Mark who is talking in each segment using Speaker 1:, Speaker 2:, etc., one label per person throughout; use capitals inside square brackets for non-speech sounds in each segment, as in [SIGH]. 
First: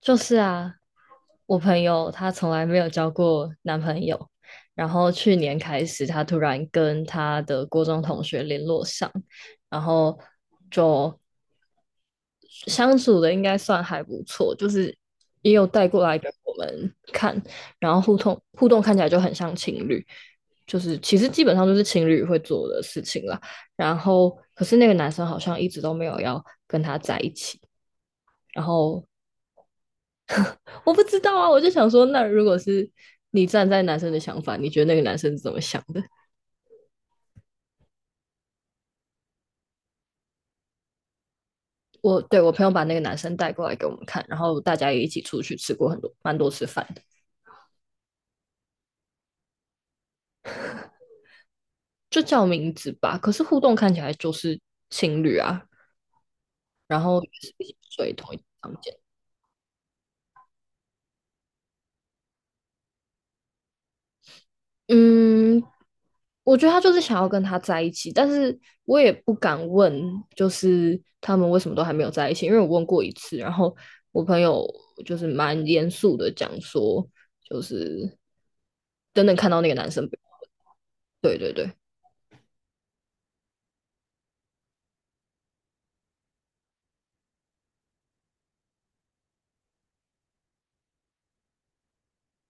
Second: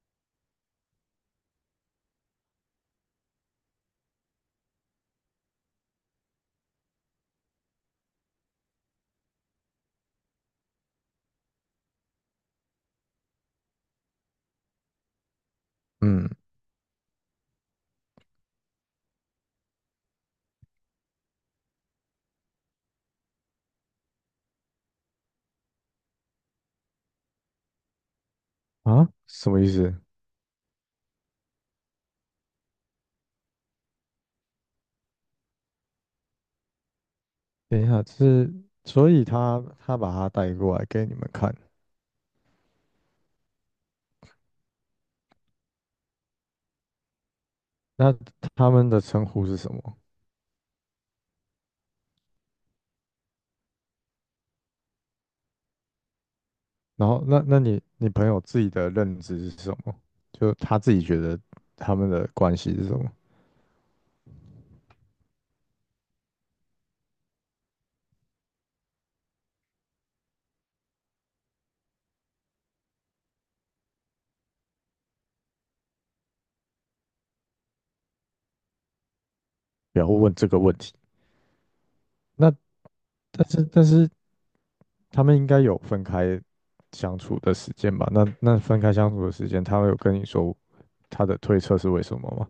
Speaker 1: 就是啊，我朋友她从来没有交过男朋友，然后去年开始，她突然跟她的高中同学联络上，然后就相处的应该算还不错，就是也有带过来给
Speaker 2: 嗯。
Speaker 1: 我们看，然后互动看起来就很像情侣，就是其实基本上就是情侣会做的事情啦。然后可是那个男生好像一直都没有要跟她在一起，然后
Speaker 2: 啊，什么意思？
Speaker 1: 我不知道啊，我就想说，那如果是你站在男生的想法，你觉得那个男生是怎么想的？
Speaker 2: 等一下，是所以他把他带过来给你们看，
Speaker 1: 我对我朋友把那个男生带过来给我们看，然后大家也一起出去吃过蛮多次饭的，
Speaker 2: 那他们的称呼是什么？
Speaker 1: 就叫名字吧。可是互动看起来就是情侣啊，然
Speaker 2: 然
Speaker 1: 后
Speaker 2: 后
Speaker 1: 也
Speaker 2: 那
Speaker 1: 是
Speaker 2: 那
Speaker 1: 一起
Speaker 2: 你你
Speaker 1: 睡
Speaker 2: 朋
Speaker 1: 同一
Speaker 2: 友
Speaker 1: 个
Speaker 2: 自己
Speaker 1: 房
Speaker 2: 的
Speaker 1: 间。
Speaker 2: 认知是什么？就他自己觉得他们的关系是什么？
Speaker 1: 嗯，我觉得他就是想要跟他在一起，但是我也不敢问，就是他们为什么都还没有在一起，因为我问过一次，然后我朋友就是蛮严肃的讲说，就是等等看到那个男
Speaker 2: 不
Speaker 1: 生
Speaker 2: 要
Speaker 1: 不要
Speaker 2: 问这个问题。
Speaker 1: 对对对，
Speaker 2: 那但是他们应该有分开相处的时间吧？那分开相处的时间，他有跟你说他的推测是为什么吗？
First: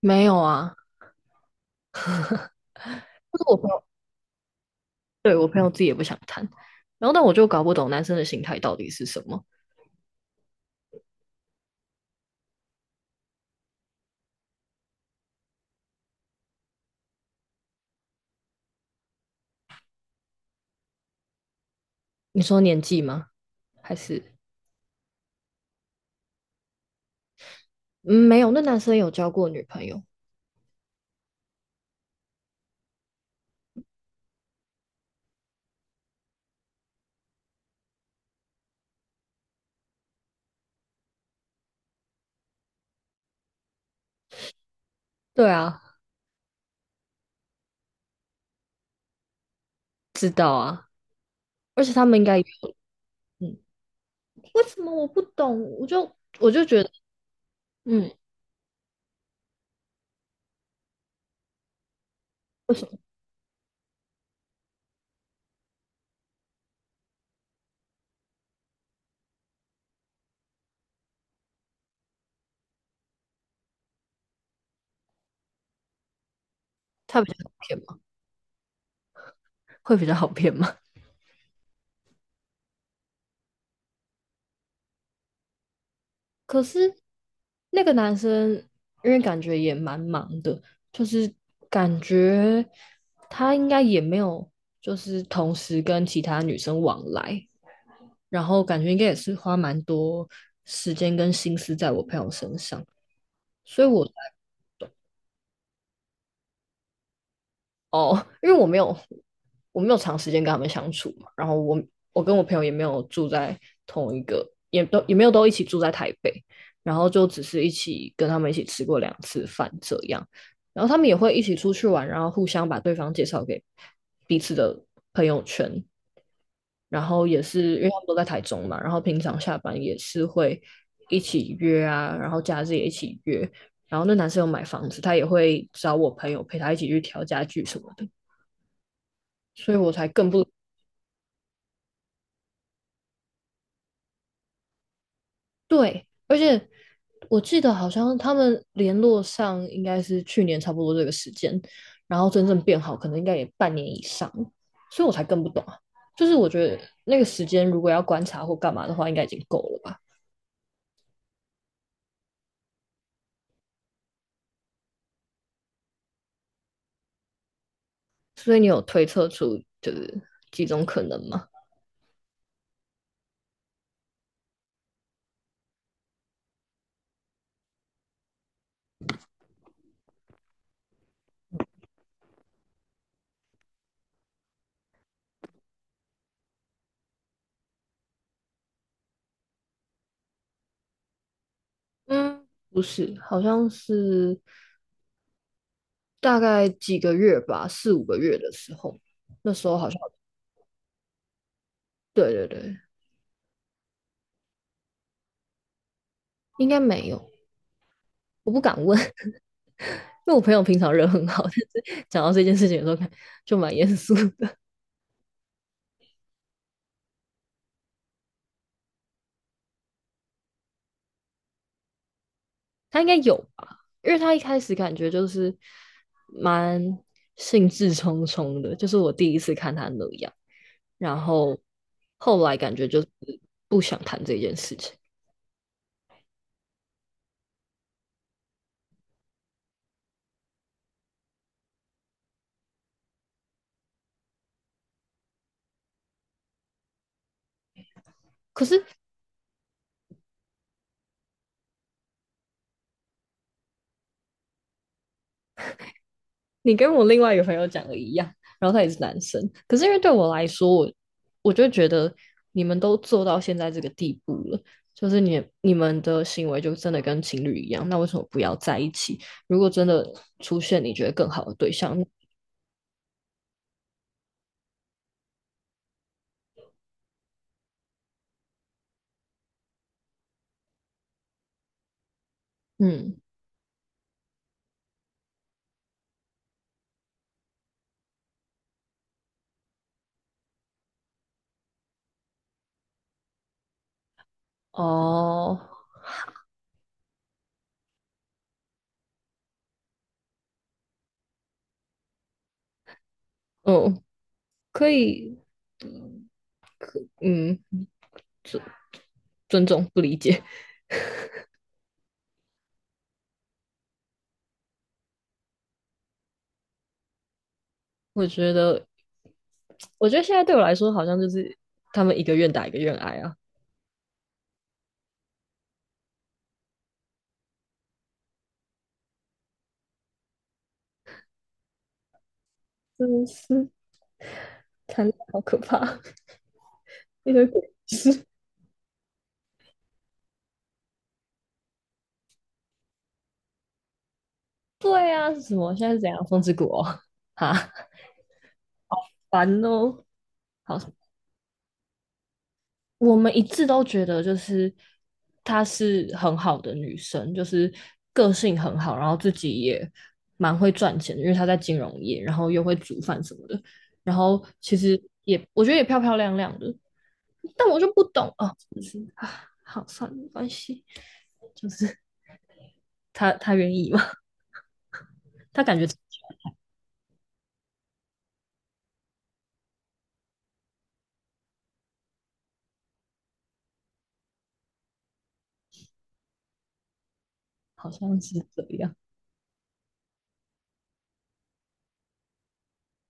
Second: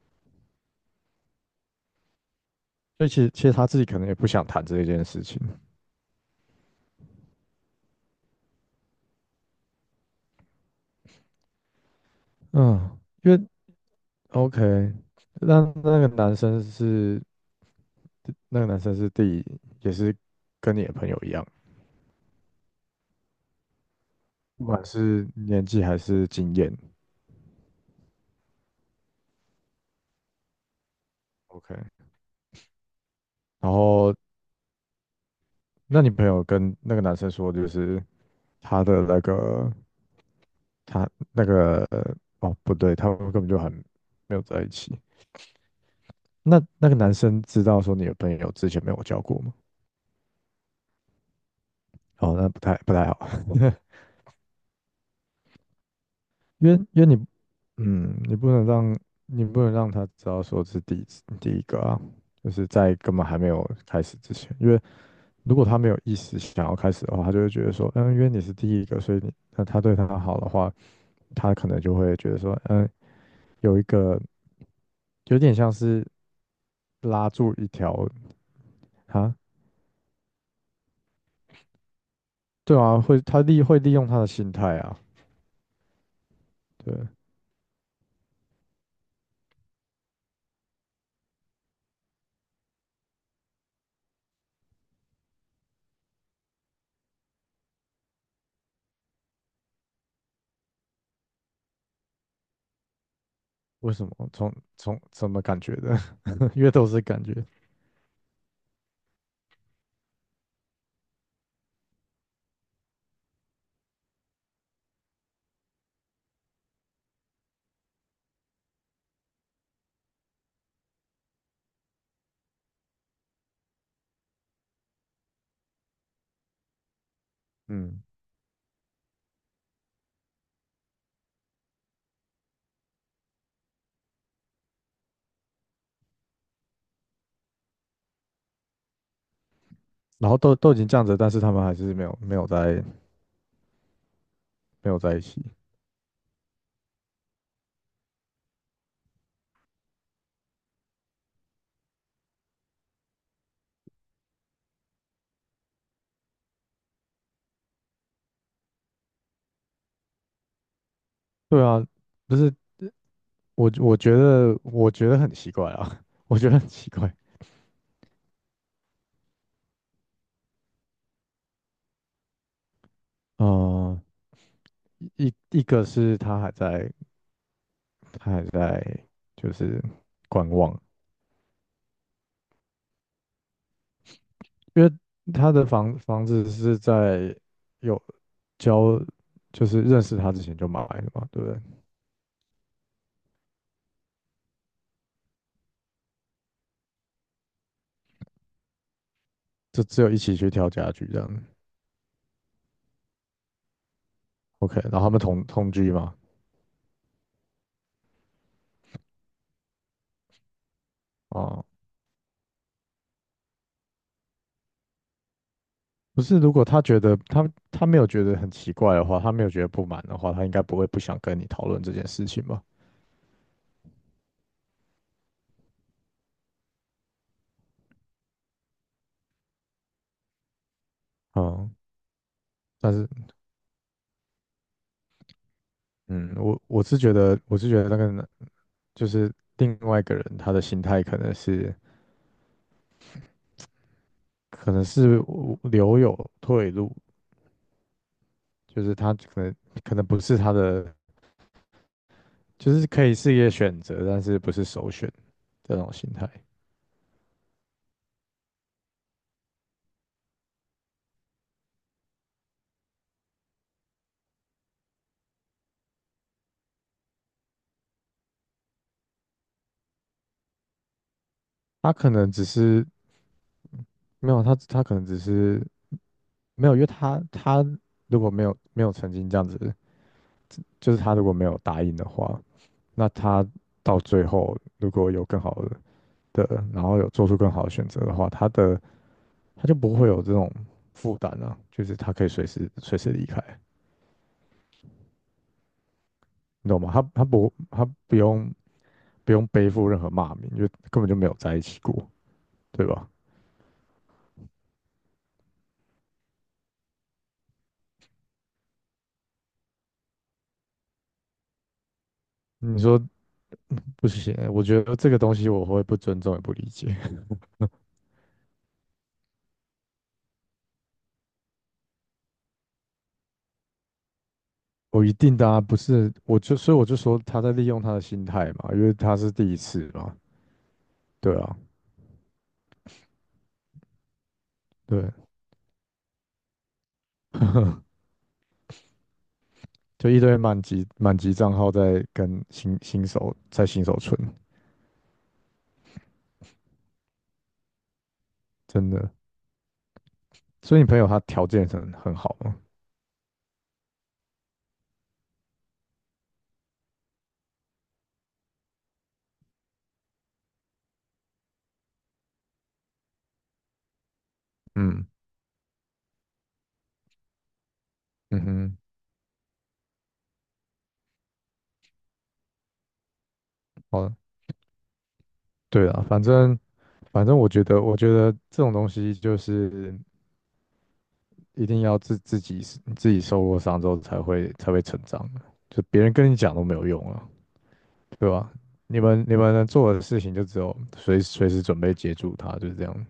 Speaker 1: 没有啊，
Speaker 2: 所以其实
Speaker 1: 就
Speaker 2: 其
Speaker 1: 是
Speaker 2: 实
Speaker 1: 我
Speaker 2: 他
Speaker 1: 朋
Speaker 2: 自
Speaker 1: 友，
Speaker 2: 己可能也不想谈这一件事
Speaker 1: 对，
Speaker 2: 情，
Speaker 1: 我朋友自己也不想谈，然后但我就搞不懂男生的心态到底是什么，
Speaker 2: 嗯，因为 OK,那那个男生是那个男生是第也是跟你的朋友一样，
Speaker 1: 你说年纪吗？还是，
Speaker 2: 不管是年纪还是经验
Speaker 1: 嗯，没有，那男生有交过女朋友，
Speaker 2: ，OK,然后那你朋友跟那个男生说，就是他的那个他那个哦，不对，他们根本就很没有在一起。
Speaker 1: 对啊，
Speaker 2: 那那个男生知道说你的朋友之前没有交过吗？
Speaker 1: 知道啊，而且他们应
Speaker 2: 哦，
Speaker 1: 该有，
Speaker 2: 那不太好。
Speaker 1: 嗯。为什么我不懂？我就我
Speaker 2: [LAUGHS]
Speaker 1: 就
Speaker 2: 因为
Speaker 1: 觉得，
Speaker 2: 因为你
Speaker 1: 嗯，
Speaker 2: 嗯，你不能让你不能让他知道说是第一次第一个啊，就是
Speaker 1: 为什
Speaker 2: 在
Speaker 1: 么？
Speaker 2: 根本还没有开始之前，因为如果他没有意识想要开始的话，他就会觉得说，嗯，因为你是第一个，所以你那他对他好的话。他可能就会觉得说，嗯，有一个有点像是
Speaker 1: 他
Speaker 2: 拉
Speaker 1: 比较好
Speaker 2: 住一
Speaker 1: 骗
Speaker 2: 条
Speaker 1: 吗？
Speaker 2: 啊。
Speaker 1: 会比较好骗吗？
Speaker 2: 对啊，会会利用他的心态啊。
Speaker 1: 可是
Speaker 2: 对，
Speaker 1: 那个男生，因为感觉也蛮忙的，就是感觉他应该也没有，就是同时跟其他女生往来，然后感觉应该也是花蛮多时间跟心思在我朋友身上，所以
Speaker 2: 为什
Speaker 1: 我才
Speaker 2: 么？从什么感觉的？[LAUGHS] 因为都是感觉。
Speaker 1: 哦，因为我没有我没有长时间跟他们相处嘛，然后我跟我朋友也没有住在同一个，也都也没有都一起住在台北，然后就只是一起跟他们一起吃过2次饭这样，然后他们也会一起出去玩，然后互相把对方介绍给彼此的朋友圈，然后也是因为他
Speaker 2: 嗯，
Speaker 1: 们都在台中嘛，然后平常下班也是会一起约啊，然后假日也一起约，然后那男生有买房子，他也会找我朋友陪他一起去调家具什么的。所以我才更
Speaker 2: 然后
Speaker 1: 不
Speaker 2: 都已经这样子，但是他们还是没有在一起，
Speaker 1: 对。而且我记得好像他们联络上应该是去年差不多这个时间，然后真正变好可能应该也半年以上，所以我才更不懂啊。就是我觉得那个时间如果要观察或干嘛的话，应该已经够了吧？
Speaker 2: 对啊。不是，我觉得我觉得很奇怪啊，[LAUGHS] 我觉得很奇怪。
Speaker 1: 所以你有推测出就是几种可能吗？
Speaker 2: 嗯、一个是他还在他还在就是观望，因为他的房子是在有交，就是认识他之前就买的嘛，对不对？
Speaker 1: 嗯，不是，好像是大概几个月吧，四五个月的时候，那时候
Speaker 2: 就
Speaker 1: 好像
Speaker 2: 只有一起去挑家具这样子。
Speaker 1: 对对对，
Speaker 2: OK,然后他们同居嘛。
Speaker 1: 应该没有。我不敢问，因为我朋友平常人很好，
Speaker 2: 啊，
Speaker 1: [LAUGHS] 但是讲到这件事情的时候，就蛮严肃的。
Speaker 2: 不是，如果他觉得他没有觉得很奇怪的话，他没有觉得不满的话，他应该不会不想跟你讨论这件事情吧？
Speaker 1: 他应该有吧，因为他一开始感觉就是蛮兴致冲冲的，就是我第一次看他那样，然后
Speaker 2: 啊，
Speaker 1: 后来感觉
Speaker 2: 但
Speaker 1: 就是
Speaker 2: 是
Speaker 1: 不想谈这件事情。
Speaker 2: 嗯，我是觉得我是觉得那个男就是另外一个人他的心态可能是留有退路，
Speaker 1: 可
Speaker 2: 就
Speaker 1: 是
Speaker 2: 是他可能不是他的，就是可以是一个选择，但是不是首选这种心态。
Speaker 1: 你跟我另外一个朋友讲的一样，然后他也是男生，可是因为对我来说，我就觉得你们都做到现在这个地步了，就是你们的行为就真的跟情侣一样，那为什么不要在一起？如果真的出现你觉得更好的对
Speaker 2: 他
Speaker 1: 象，
Speaker 2: 可能只是没有他，他可能只是没有，因为他他如果没有曾经这样子，就是他如果没有答应的话，那
Speaker 1: 嗯，
Speaker 2: 他到最后如果有更好的的，然后有做出更好的选择的话，他的他就不会有这种负担啊，就是他可以随时离开，
Speaker 1: 哦，
Speaker 2: 你懂吗？他不用背负任何骂名，因为根本就没有在一起过，对吧？
Speaker 1: 哦，可以，嗯，尊重不理解，
Speaker 2: 你说不行欸，我觉得这个东西我会不尊重也不理解。
Speaker 1: 我觉得，我觉得现在对我来说，好像就是他们一个愿打一个愿挨啊，
Speaker 2: 我一定的啊，不是，我就所以我就说他在利用他的心态嘛，因为他是第一次嘛，对啊。
Speaker 1: 真的是谈
Speaker 2: 对，
Speaker 1: 恋爱好可怕，[LAUGHS] 一堆
Speaker 2: 就一堆满级账号在跟新手在新手村，
Speaker 1: 对啊，是什么？现在是怎样？风之谷哦，哈，
Speaker 2: 真的。
Speaker 1: 烦哦。
Speaker 2: 所
Speaker 1: 好，
Speaker 2: 以你朋友他条件很好嘛？
Speaker 1: 我们一致都觉得就是她是很好的女生，就是个性很好，然后自己也蛮会赚钱的，因为她在金融业，然后又会煮饭什么的，然后其实
Speaker 2: 嗯。
Speaker 1: 也我觉得也漂漂亮亮的，但我就不懂
Speaker 2: 嗯
Speaker 1: 哦，
Speaker 2: 哼。
Speaker 1: 就是啊，好算了，没关系，就是她愿意嘛，
Speaker 2: 好。
Speaker 1: 她感觉
Speaker 2: 对啊，反正反正我觉得我觉得这种东西就是一定要自己自己受过伤之后才会成长的，就别人跟你讲都没有用啊，
Speaker 1: 好像
Speaker 2: 对
Speaker 1: 是
Speaker 2: 吧？
Speaker 1: 这样，
Speaker 2: 你们能做的事情就只有随时准备接住他，就是这样。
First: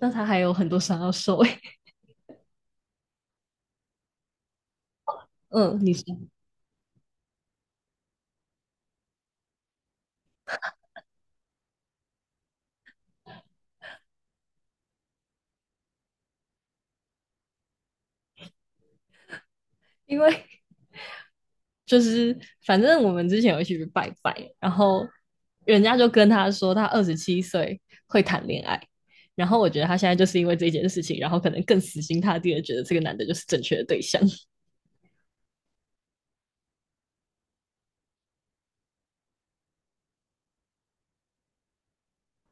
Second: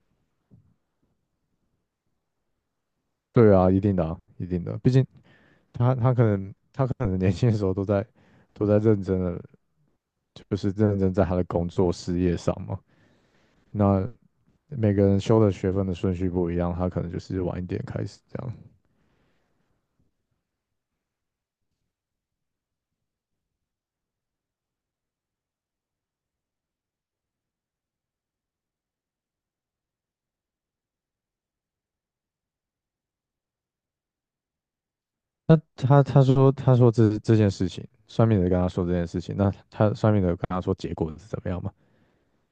Speaker 1: 那她还有很多伤要受欸
Speaker 2: 对啊，一定的，毕竟
Speaker 1: 嗯，你
Speaker 2: 他
Speaker 1: 说，
Speaker 2: 他可能他可能年轻的时候都在认真的，就是认真在他的工作事业上嘛。那每个人修的学分的顺序不一样，他可能就是晚一点开始这样。
Speaker 1: 因为 [LAUGHS] 就是反正我们之前有一起去拜拜，然后人家就跟他说他27岁会谈恋爱，然后我觉得他现在就是因为这件事情，然后可能更死心塌地的觉得这个男的就是正确的对象。
Speaker 2: 那他说这这件事情，算命的跟他说这件事情，那他算命的有跟他说结果是怎么样嘛？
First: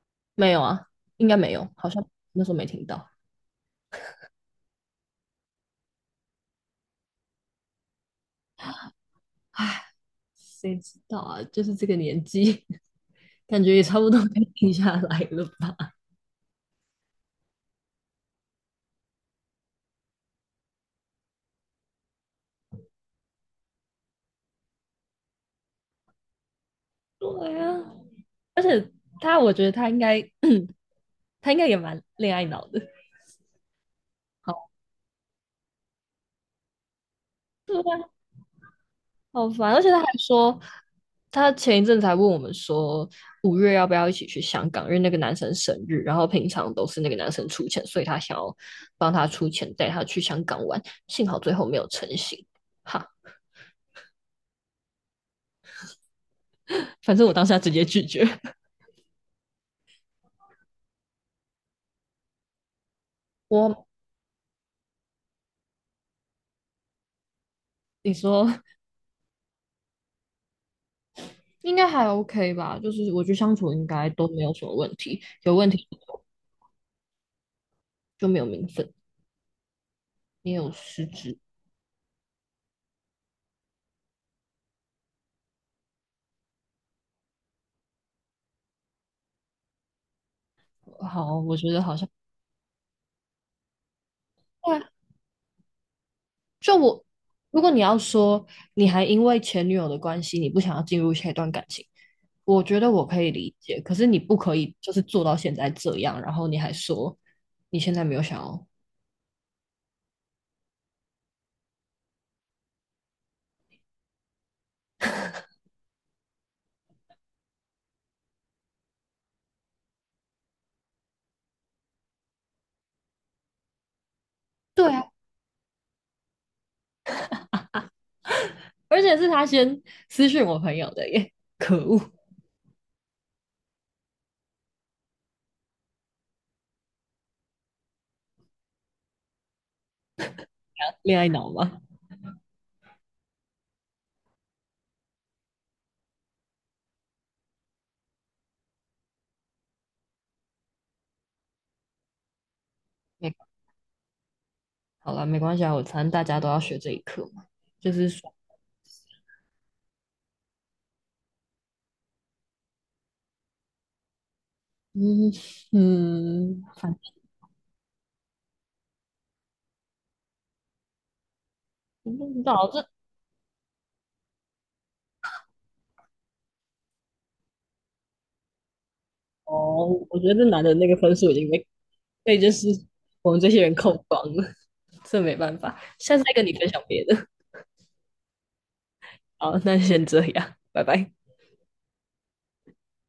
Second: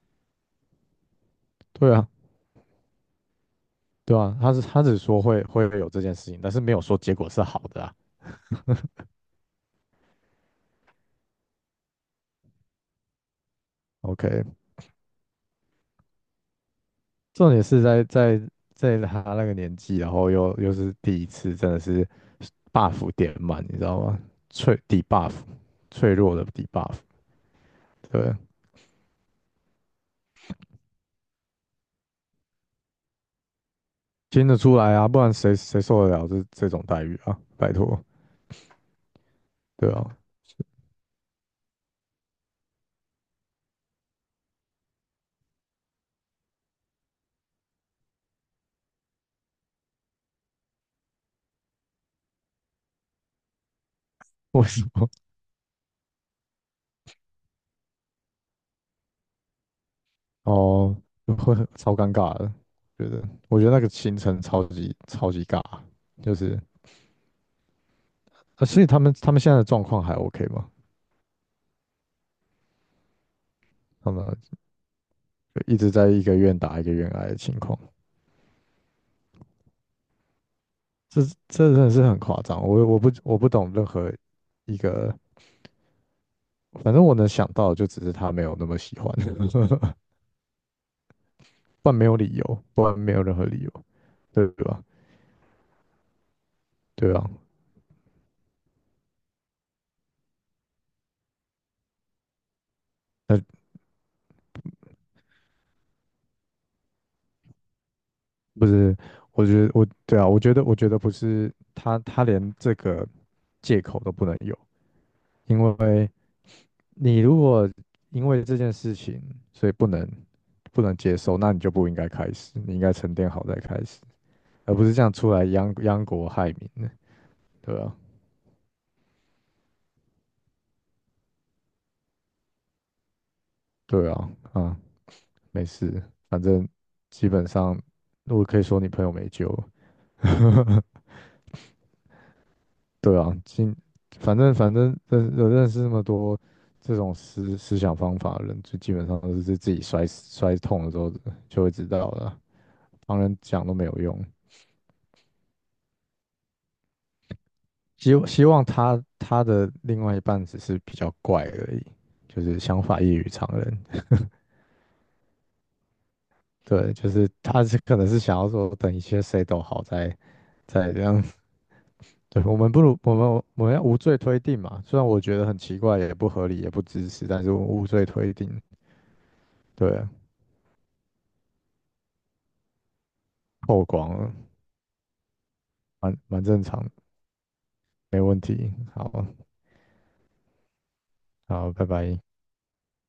Speaker 1: [LAUGHS] 没有啊，应该没有，好
Speaker 2: 对
Speaker 1: 像
Speaker 2: 啊，
Speaker 1: 那时候没听到。
Speaker 2: 对啊，他是他只说会有这件事情，但是没有说结果是好的啊。
Speaker 1: 唉，谁知道啊？就是这个年纪，[LAUGHS] 感觉也差不多该
Speaker 2: OK,
Speaker 1: 定下来了吧？[LAUGHS]
Speaker 2: 重点是在他那个年纪，然后又是第一次，真的是 buff 点满，你知道吗？脆底 buff,脆弱的底 buff。
Speaker 1: 对啊，
Speaker 2: 对，
Speaker 1: 而且他，我觉得他应该，[CLEARS THROAT] 他应该也蛮恋爱脑的。[LAUGHS]
Speaker 2: 听得
Speaker 1: 好
Speaker 2: 出来啊，不然谁受得了这种待遇啊？拜
Speaker 1: 对
Speaker 2: 托。
Speaker 1: 啊，好烦，而且
Speaker 2: 对
Speaker 1: 他还
Speaker 2: 啊。
Speaker 1: 说，
Speaker 2: [LAUGHS]
Speaker 1: 他前一阵才问我们说，5月要不要一起去香港，因为那个男生生日，然后平常都是那个男生出钱，所以他想要帮他出钱带他去香港玩，幸好最后没有成行。哈，
Speaker 2: 我
Speaker 1: 反正我当下直接拒绝。[LAUGHS]
Speaker 2: 哦，就会很超尴尬的，觉得我觉得那
Speaker 1: 我，
Speaker 2: 个行程超级尬。就是
Speaker 1: 你说
Speaker 2: 啊，所以他们现在的状况还 OK 吗？
Speaker 1: 应该还 OK 吧？就是我觉得相处应该
Speaker 2: 他们
Speaker 1: 都没有什么问题，有问
Speaker 2: 就一
Speaker 1: 题
Speaker 2: 直在一个愿打一个愿挨的情况。
Speaker 1: 就没有名分，也有失
Speaker 2: 这
Speaker 1: 职。
Speaker 2: 这真的是很夸张，我不懂任何一个，反正我能想到的就只是他没有那么喜欢。[LAUGHS]
Speaker 1: 好，我觉得
Speaker 2: 不然
Speaker 1: 好
Speaker 2: 没
Speaker 1: 像。
Speaker 2: 有理由，不然没有任何理由，对吧？
Speaker 1: 就我，
Speaker 2: 对啊，
Speaker 1: 如果你要说你还因为前女友的关系，你不想要进入下一段感情，我觉得我可以理
Speaker 2: 那
Speaker 1: 解。可是你不可以就是做到现在这样，然后你还说你现在没有想要。
Speaker 2: 不是，我觉得我对啊，我觉得我觉得不是他他连这个借口都不能有。因为你如果因为这件事情，所以不能接受，那你就不应该开始，你应该沉淀好再开始，而不
Speaker 1: 对
Speaker 2: 是这
Speaker 1: 啊，
Speaker 2: 样出来殃国害民的。对啊，
Speaker 1: 而且是他先私讯我朋友的耶，可恶，
Speaker 2: 对啊，啊，没事，反正基本上我可以说你朋友没救了。[LAUGHS]
Speaker 1: 恋爱脑吗？
Speaker 2: 对啊，今反正认识那么多这种思想方法的人，就基本上都是自己摔死摔痛了之后就会知道了，旁
Speaker 1: 没，
Speaker 2: 人讲都没有用。
Speaker 1: 好了，没关系啊，我反正大家都要学这一课嘛，就是
Speaker 2: 希望
Speaker 1: 说，
Speaker 2: 希望他他的另外一半只是比较怪而已，就是想法异于常人。
Speaker 1: 嗯嗯，反
Speaker 2: 对，就
Speaker 1: 正
Speaker 2: 是他是可能是想要说，等一切谁都好再这样。[LAUGHS]
Speaker 1: 不知
Speaker 2: 对，我
Speaker 1: 道
Speaker 2: 们不
Speaker 1: 这
Speaker 2: 如我们要无罪推定嘛，虽然我觉得很奇怪，也不合理，也不支持，但是我们无罪推定。
Speaker 1: 哦，
Speaker 2: 对，
Speaker 1: 我觉得这男的那个分数已经被就是我们这些人
Speaker 2: 透
Speaker 1: 扣
Speaker 2: 光
Speaker 1: 光
Speaker 2: 了。
Speaker 1: 了，[LAUGHS] 这没办法。下
Speaker 2: 蛮
Speaker 1: 次再跟
Speaker 2: 蛮
Speaker 1: 你
Speaker 2: 正
Speaker 1: 分享
Speaker 2: 常的，
Speaker 1: 别的。
Speaker 2: 没问题。好。
Speaker 1: 好，那先这样，拜拜。
Speaker 2: 好，拜拜。